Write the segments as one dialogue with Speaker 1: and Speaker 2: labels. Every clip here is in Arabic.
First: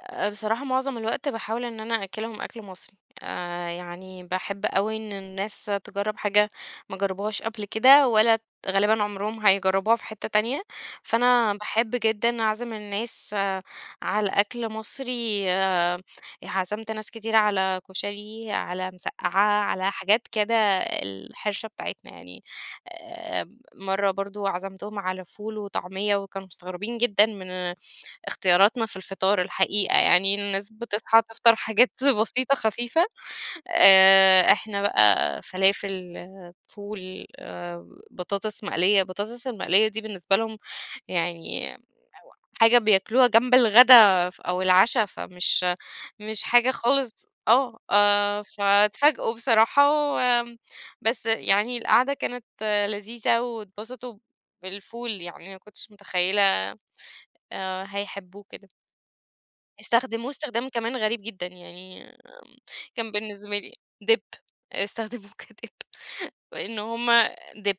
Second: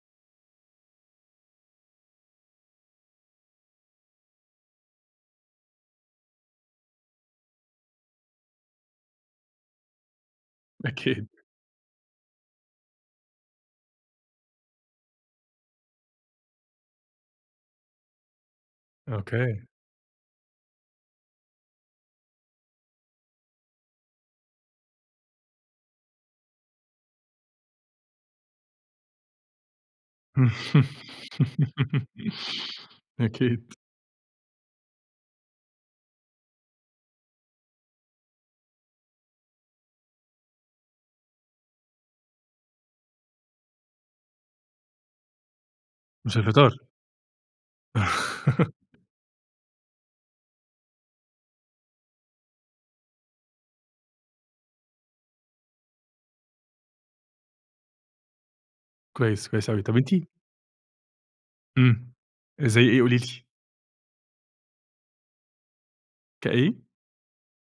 Speaker 1: آآ، بصراحة معظم الوقت باحاول إن أنا أأكلهم أكْل مصري، آآ يعني باحب أوي إن الناس تجرّب حاجة ما جربوهاش قبل كده ولا غالبًا عمرهم هيجربوها في حتّة تانية،
Speaker 2: أكيد.
Speaker 1: فأنا باحب جدًا اعزم الناس على أكْل مصري. عزمت ناس كتيرة على كُشري على مسقّّعة
Speaker 2: أوكي.
Speaker 1: على حاجات كده الحِرشة بتاعتنا يعني، آآ مَرّة برضو عزمتهم على فول وطعمية وكانوا مستغربين جدًا من اختياراتنا في الفطار الحقيقة يعني، الناس بتصحى تفطر حاجات بسيطة خفيفة
Speaker 2: أكيد.
Speaker 1: آآ، إحنا بقى فلافل، فول، بطاطس مقلية، البطاطس المقلية دي بالنسبة لهم يعني [unintelligible] حاجة بياكلوها جنب الغدا ف أو العشا، فمش
Speaker 2: مش
Speaker 1: مش حاجة
Speaker 2: الفطار.
Speaker 1: خالص آه، آآ فتفاجؤوا بصراحة و بس يعني القعدة كانت لذيذة واتبسطوا بالفول يعني ما كنتش متخيلة، آآ، هيحبوه كده.
Speaker 2: كويس، كويس أوي، طَب أنتِ
Speaker 1: استخدموه استخدام كمان غريب جدًا، يعني
Speaker 2: إمم، زي إيه
Speaker 1: كان
Speaker 2: قولي لي؟
Speaker 1: بالنسبة لي dip، استخدموه كdip، لأن
Speaker 2: كإيه؟
Speaker 1: هُم dip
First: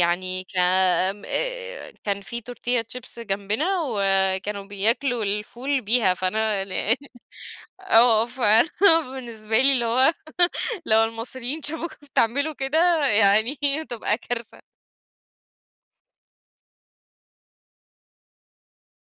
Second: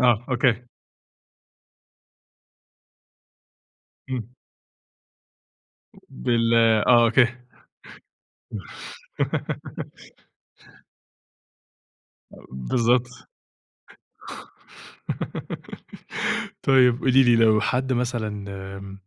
Speaker 2: آه،
Speaker 1: ك
Speaker 2: أوكي.
Speaker 1: م كان في Tortilla chips جنبنا
Speaker 2: إمم.
Speaker 1: وكانوا بياكلوا الفول بيها،
Speaker 2: بال
Speaker 1: فأنا ل
Speaker 2: آه، أوكي.
Speaker 1: آه، فأنا بالنسبة لي اللي هو لو المصريين شافوكوا
Speaker 2: ا
Speaker 1: بتعملوا كده
Speaker 2: بالضبط.
Speaker 1: يعني هتبقى كارثة.
Speaker 2: طيب قُولي لي لو حد مثلًا آمم،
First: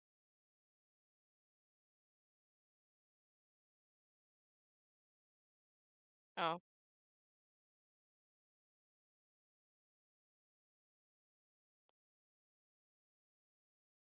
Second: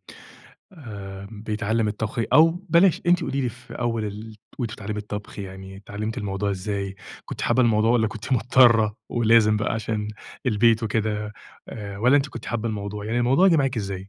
Speaker 2: آآ، بيتعلم الطبخ أو بلاش، أنتِ قُولي لي في أول ال وأنتِ بتتعلمي الطبخ يعني اتعلمتِ الموضوع
Speaker 1: آه.
Speaker 2: إزاي، كنتِ حابة الموضوع والّا كنتِ مضطرة ولازم بقى عشان البيت وكده آآ، والّا أنتِ كنتِ حابة الموضوع، يعني الموضوع جه معاكِ إزاي؟